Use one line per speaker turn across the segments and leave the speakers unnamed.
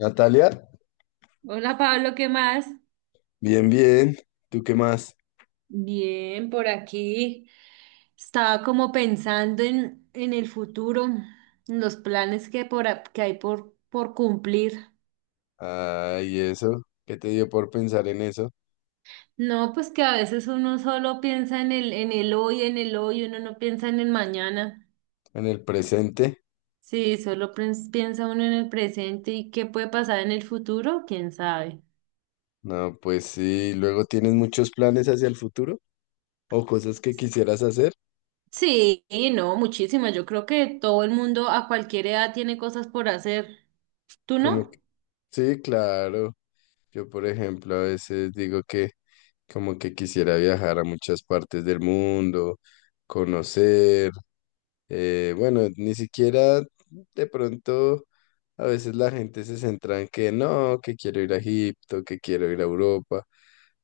Natalia,
Hola Pablo, ¿qué más?
bien, bien. ¿Tú qué más?
Bien, por aquí. Estaba como pensando en el futuro, en los planes que hay por cumplir.
¿Ay, eso? ¿Qué te dio por pensar en eso?
No, pues que a veces uno solo piensa en el hoy, en el hoy, uno no piensa en el mañana.
¿En el presente?
Sí, solo piensa uno en el presente y qué puede pasar en el futuro, quién sabe.
No, pues sí. ¿Luego tienes muchos planes hacia el futuro? ¿O cosas que quisieras hacer?
Sí, no, muchísimas. Yo creo que todo el mundo a cualquier edad tiene cosas por hacer. ¿Tú
Como
no?
que- Sí, claro. Yo, por ejemplo, a veces digo que como que quisiera viajar a muchas partes del mundo, conocer. Bueno, ni siquiera de pronto a veces la gente se centra en que no, que quiero ir a Egipto, que quiero ir a Europa,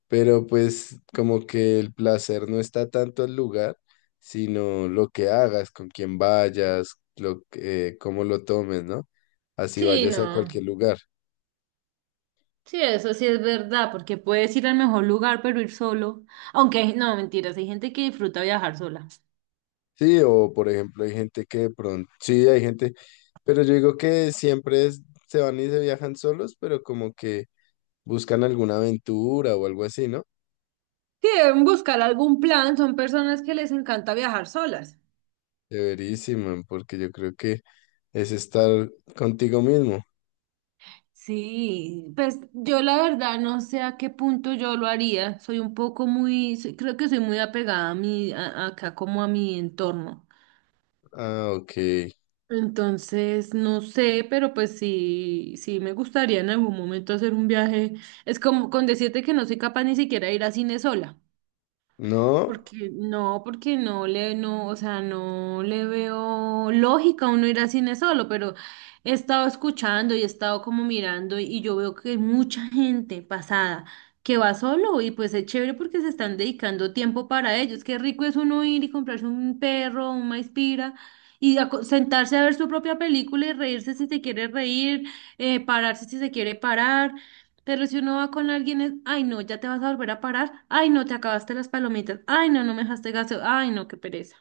pero pues como que el placer no está tanto el lugar, sino lo que hagas, con quién vayas, cómo lo tomes, ¿no? Así
Sí,
vayas a
no.
cualquier lugar.
Sí, eso sí es verdad, porque puedes ir al mejor lugar, pero ir solo. Aunque, no, mentiras, hay gente que disfruta viajar sola.
Sí, o por ejemplo hay gente que de pronto, sí, hay gente, pero yo digo que se van y se viajan solos, pero como que buscan alguna aventura o algo así, ¿no?
Sí, deben buscar algún plan, son personas que les encanta viajar solas.
Chéverísimo, porque yo creo que es estar contigo mismo.
Sí, pues yo la verdad no sé a qué punto yo lo haría. Soy un poco muy, creo que soy muy apegada a acá como a mi entorno.
Ah, ok.
Entonces, no sé, pero pues sí, sí me gustaría en algún momento hacer un viaje. Es como con decirte que no soy capaz ni siquiera de ir a cine sola.
No,
Porque no, no, o sea, no le veo lógica a uno ir al cine solo, pero he estado escuchando y he estado como mirando y yo veo que hay mucha gente pasada que va solo y pues es chévere porque se están dedicando tiempo para ellos. Qué rico es uno ir y comprarse un perro, un maizpira y sentarse a ver su propia película y reírse si se quiere reír, pararse si se quiere parar. Pero si uno va con alguien es, ay no, ya te vas a volver a parar, ay no, te acabaste las palomitas, ay no, no me dejaste gaso, ay no, qué pereza.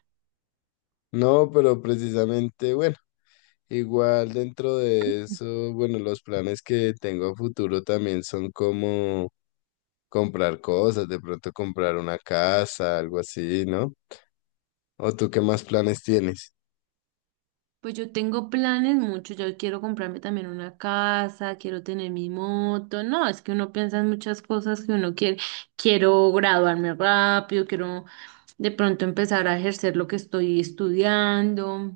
no, pero precisamente, bueno, igual dentro de eso, bueno, los planes que tengo a futuro también son como comprar cosas, de pronto comprar una casa, algo así, ¿no? ¿O tú qué más planes tienes?
Pues yo tengo planes muchos, yo quiero comprarme también una casa, quiero tener mi moto, no, es que uno piensa en muchas cosas que uno quiere, quiero graduarme rápido, quiero de pronto empezar a ejercer lo que estoy estudiando.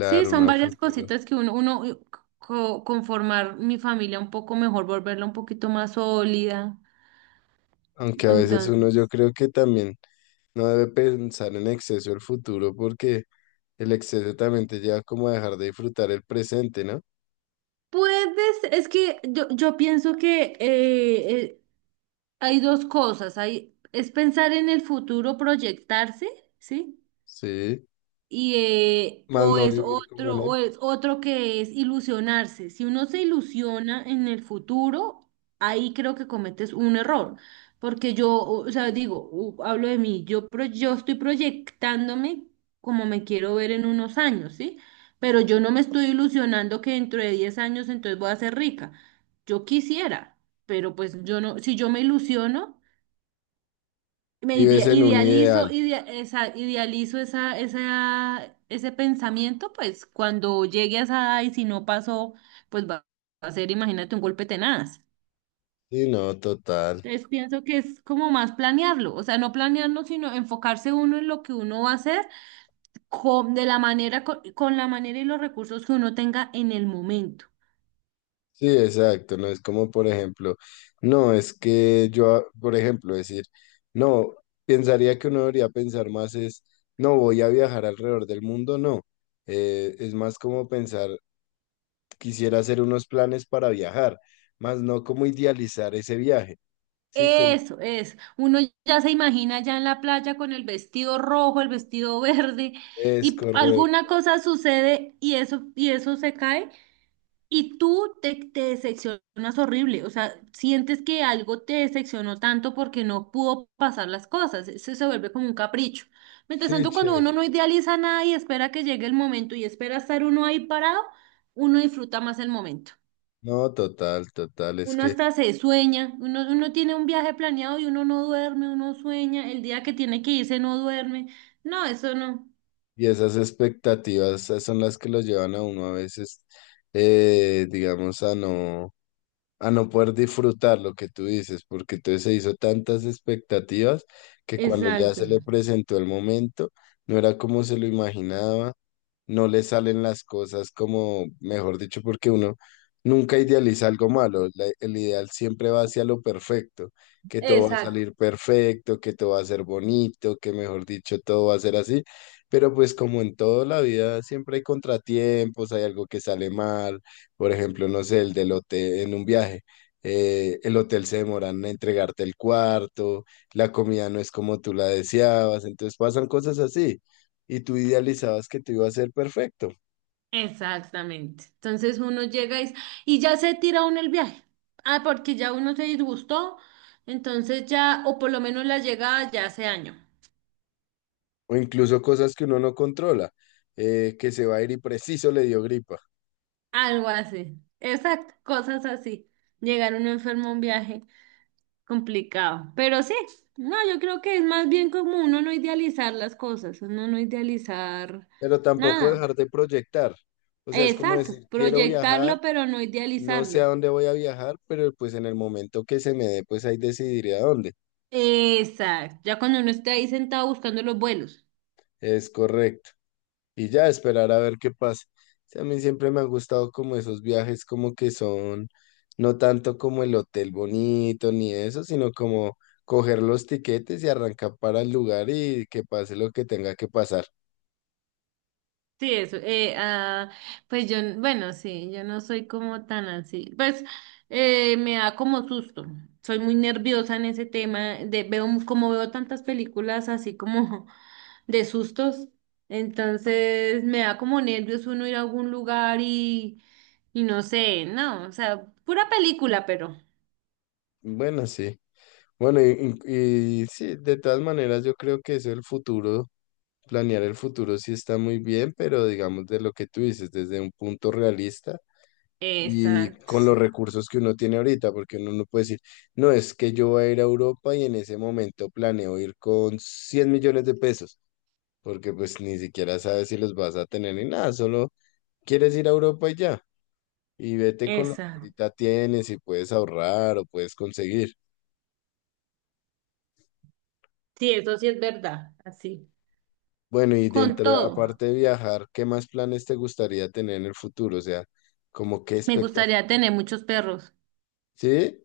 Sí, son
una
varias
futuro.
cositas que uno conformar mi familia un poco mejor, volverla un poquito más sólida.
Aunque a veces uno yo
Entonces...
creo que también no debe pensar en exceso el futuro porque el exceso también te lleva como a dejar de disfrutar el presente, ¿no?
Puedes, es que yo pienso que hay dos cosas, es pensar en el futuro, proyectarse, ¿sí?
Sí,
Y
más
o
no
es
vivir como en
otro, o
él.
es otro que es ilusionarse. Si uno se ilusiona en el futuro, ahí creo que cometes un error. Porque yo, o sea, digo, hablo de mí, yo estoy proyectándome como me quiero ver en unos años, ¿sí? Pero yo no me estoy ilusionando que dentro de 10 años entonces voy a ser rica. Yo quisiera, pero pues yo no, si yo me ilusiono, me
Vives en un
idealizo,
ideal.
idealizo esa, ese pensamiento, pues cuando llegue a esa edad y si no pasó, pues va a ser, imagínate, un golpe tenaz.
Sí, no, total.
Entonces pienso que es como más planearlo, o sea, no planearlo, sino enfocarse uno en lo que uno va a hacer de la manera, con la manera y los recursos que uno tenga en el momento.
Sí, exacto. No es como, por ejemplo, no, es que por ejemplo, decir, no, pensaría que uno debería pensar más es, no, voy a viajar alrededor del mundo, no. Es más como pensar, quisiera hacer unos planes para viajar, más no como idealizar ese viaje. Sí, como
Eso es. Uno ya se imagina ya en la playa con el vestido rojo, el vestido verde,
es
alguna
correcto.
cosa sucede y eso se cae, y tú te decepcionas horrible. O sea, sientes que algo te decepcionó tanto porque no pudo pasar las cosas. Eso se vuelve como un capricho. Mientras
Sí,
tanto, cuando uno
chévere.
no idealiza nada y espera que llegue el momento y espera estar uno ahí parado, uno disfruta más el momento.
No, total, total, es
Uno
que,
hasta se sueña, uno tiene un viaje planeado y uno no duerme, uno sueña, el día que tiene que irse no duerme. No, eso no.
y esas expectativas son las que los llevan a uno a veces, digamos, a no poder disfrutar lo que tú dices, porque entonces se hizo tantas expectativas que cuando ya
Exacto.
se le presentó el momento, no era como se lo imaginaba, no le salen las cosas como, mejor dicho, porque uno nunca idealiza algo malo, el ideal siempre va hacia lo perfecto, que todo va a
Exacto.
salir perfecto, que todo va a ser bonito, que mejor dicho, todo va a ser así, pero pues como en toda la vida siempre hay contratiempos, hay algo que sale mal por ejemplo, no sé, el del hotel en un viaje. El hotel se demoran en entregarte el cuarto, la comida no es como tú la deseabas, entonces pasan cosas así y tú idealizabas que te iba a ser perfecto,
Exactamente. Entonces uno llega y ya se tira uno el viaje. Ah, porque ya uno se disgustó, entonces ya, o por lo menos la llegada ya hace año.
o incluso cosas que uno no controla, que se va a ir y preciso le dio gripa,
Algo así. Exacto, cosas así. Llegar uno enfermo a un viaje. Complicado, pero sí, no, yo creo que es más bien como uno no idealizar las cosas, uno no idealizar
pero tampoco
nada.
dejar de proyectar, o sea, es como
Exacto,
decir, quiero viajar,
proyectarlo, pero no
no sé a
idealizarlo.
dónde voy a viajar, pero pues en el momento que se me dé, pues ahí decidiré a dónde,
Exacto, ya cuando uno esté ahí sentado buscando los vuelos.
es correcto. Y ya esperar a ver qué pasa. Sí, a mí siempre me han gustado como esos viajes como que son no tanto como el hotel bonito ni eso, sino como coger los tiquetes y arrancar para el lugar y que pase lo que tenga que pasar.
Sí, eso. Pues yo, bueno, sí, yo no soy como tan así. Pues me da como susto. Soy muy nerviosa en ese tema. De, veo, como veo tantas películas así como de sustos, entonces me da como nervios uno ir a algún lugar y no sé, no, o sea, pura película, pero.
Bueno, sí. Bueno, y sí, de todas maneras yo creo que eso el futuro, planear el futuro sí está muy bien, pero digamos de lo que tú dices, desde un punto realista. Y
Exacto,
con los
sí.
recursos que uno tiene ahorita, porque uno no puede decir, no, es que yo voy a ir a Europa y en ese momento planeo ir con 100 millones de pesos, porque pues ni siquiera sabes si los vas a tener ni nada, solo quieres ir a Europa y ya, y vete con lo que
Exacto.
ahorita tienes y puedes ahorrar o puedes conseguir.
Sí, eso sí es verdad, así.
Bueno, y
Con
dentro,
todo,
aparte de viajar, ¿qué más planes te gustaría tener en el futuro? O sea, como qué
me
expectativa,
gustaría tener muchos perros.
¿sí?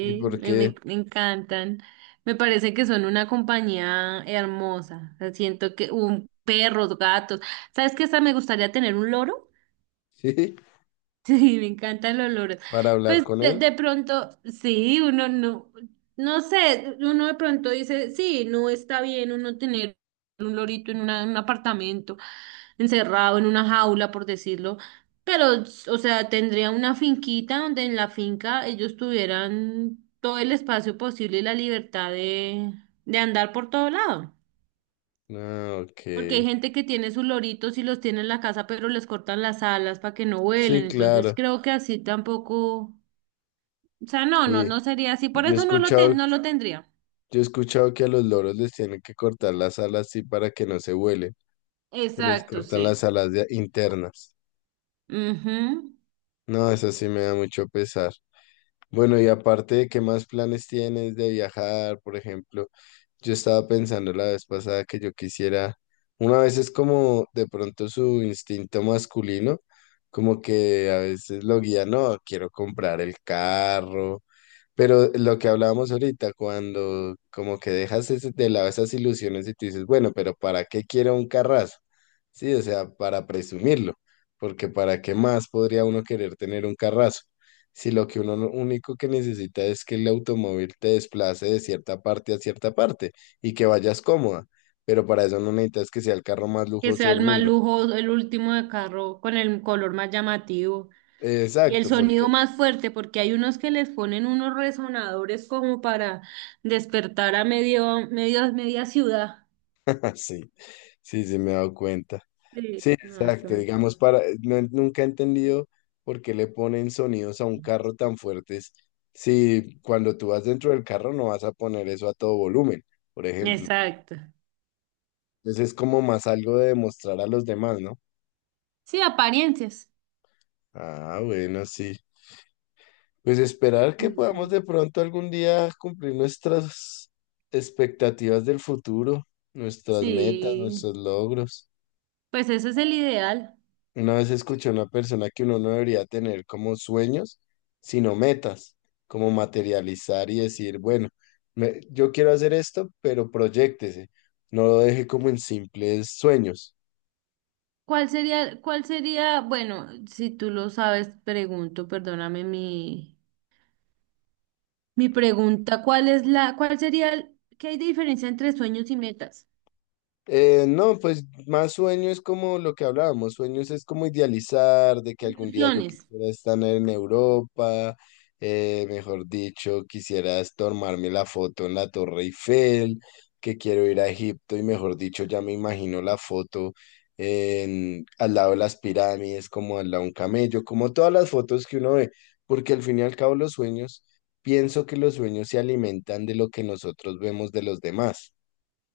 ¿Y por qué?
me encantan. Me parece que son una compañía hermosa. O sea, siento que un perros, gatos. ¿Sabes qué? Hasta me gustaría tener un loro.
¿Sí?
Sí, me encantan los loros.
¿Para hablar
Pues
con
de,
él?
de pronto, sí, uno no, no sé, uno de pronto dice, sí, no está bien uno tener un lorito en en un apartamento, encerrado en una jaula, por decirlo, pero, o sea, tendría una finquita donde en la finca ellos tuvieran todo el espacio posible y la libertad de andar por todo lado.
Ah, ok.
Porque hay gente que tiene sus loritos y los tiene en la casa, pero les cortan las alas para que no vuelen.
Sí,
Entonces
claro.
creo que así tampoco, o sea, no, no,
Y
no sería así. Por
yo he
eso
escuchado,
no lo tendría.
yo he escuchado que a los loros les tienen que cortar las alas así para que no se vuelen, que les
Exacto,
cortan las
sí.
alas internas.
Ujú.
No, eso sí me da mucho pesar. Bueno, y aparte de qué más planes tienes de viajar, por ejemplo, yo estaba pensando la vez pasada que yo quisiera, una vez es como de pronto su instinto masculino, como que a veces lo guía, no, quiero comprar el carro. Pero lo que hablábamos ahorita, cuando como que dejas de lado esas ilusiones y tú dices, bueno, pero ¿para qué quiero un carrazo? Sí, o sea, para presumirlo, porque ¿para qué más podría uno querer tener un carrazo? Si lo que uno no- único que necesita es que el automóvil te desplace de cierta parte a cierta parte y que vayas cómoda, pero para eso no necesitas que sea el carro más
Que
lujoso
sea
del
el más
mundo.
lujo, el último de carro con el color más llamativo. Y el
Exacto,
sonido
porque
más fuerte, porque hay unos que les ponen unos resonadores como para despertar a media ciudad.
así. Sí, sí, me he dado cuenta.
Sí,
Sí,
no, eso
exacto.
no.
Digamos, para, no- nunca he entendido por qué le ponen sonidos a un carro tan fuertes si cuando tú vas dentro del carro no vas a poner eso a todo volumen, por ejemplo.
Exacto.
Entonces es como más algo de demostrar a los demás, ¿no?
Sí, apariencias.
Ah, bueno, sí. Pues esperar que podamos
Sí.
de pronto algún día cumplir nuestras expectativas del futuro, nuestras metas,
Sí,
nuestros logros.
pues ese es el ideal.
Una vez escuché a una persona que uno no debería tener como sueños, sino metas, como materializar y decir, bueno, yo quiero hacer esto, pero proyéctese, no lo deje como en simples sueños.
¿Cuál sería, bueno, si tú lo sabes, pregunto, perdóname mi pregunta, ¿cuál es la, cuál sería, el- qué hay de diferencia entre sueños y metas?
No, pues más sueño es como lo que hablábamos, sueños es como idealizar de que algún día yo
Ilusiones.
quisiera estar en Europa, mejor dicho, quisiera es tomarme la foto en la Torre Eiffel, que quiero ir a Egipto y mejor dicho, ya me imagino la foto en, al lado de las pirámides, como al lado de un camello, como todas las fotos que uno ve, porque al fin y al cabo los sueños, pienso que los sueños se alimentan de lo que nosotros vemos de los demás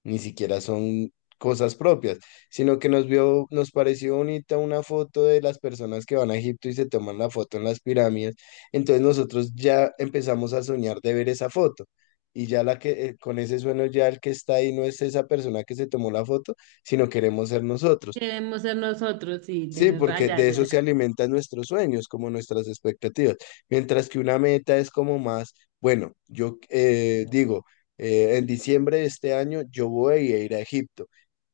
ni siquiera son cosas propias, sino que nos pareció bonita una foto de las personas que van a Egipto y se toman la foto en las pirámides. Entonces nosotros ya empezamos a soñar de ver esa foto. Y ya la que con ese sueño ya el que está ahí no es esa persona que se tomó la foto, sino queremos ser nosotros.
Queremos ser nosotros, sí,
Sí,
tienes
porque
raya.
de eso se alimentan nuestros sueños, como nuestras expectativas. Mientras que una meta es como más, bueno, yo digo, en diciembre de este año yo voy a ir a Egipto.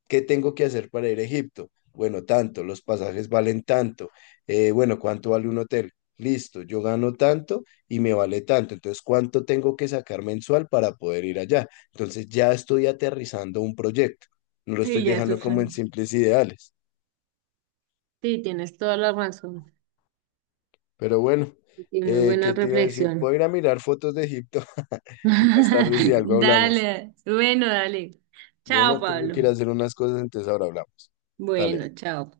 ¿Qué tengo que hacer para ir a Egipto? Bueno, tanto, los pasajes valen tanto. Bueno, ¿cuánto vale un hotel? Listo, yo gano tanto y me vale tanto. Entonces, ¿cuánto tengo que sacar mensual para poder ir allá? Entonces, ya estoy aterrizando un proyecto. No lo estoy
Sí, ya eso
dejando
es.
como en simples ideales.
Sí, tienes toda la razón.
Pero bueno,
Y muy buena
¿qué te iba a decir?
reflexión.
Voy a ir a mirar fotos de Egipto y más tarde si algo hablamos.
Dale, bueno, dale. Chao,
Bueno, tengo que
Pablo.
ir a hacer unas cosas, entonces ahora hablamos.
Bueno,
Dale.
chao.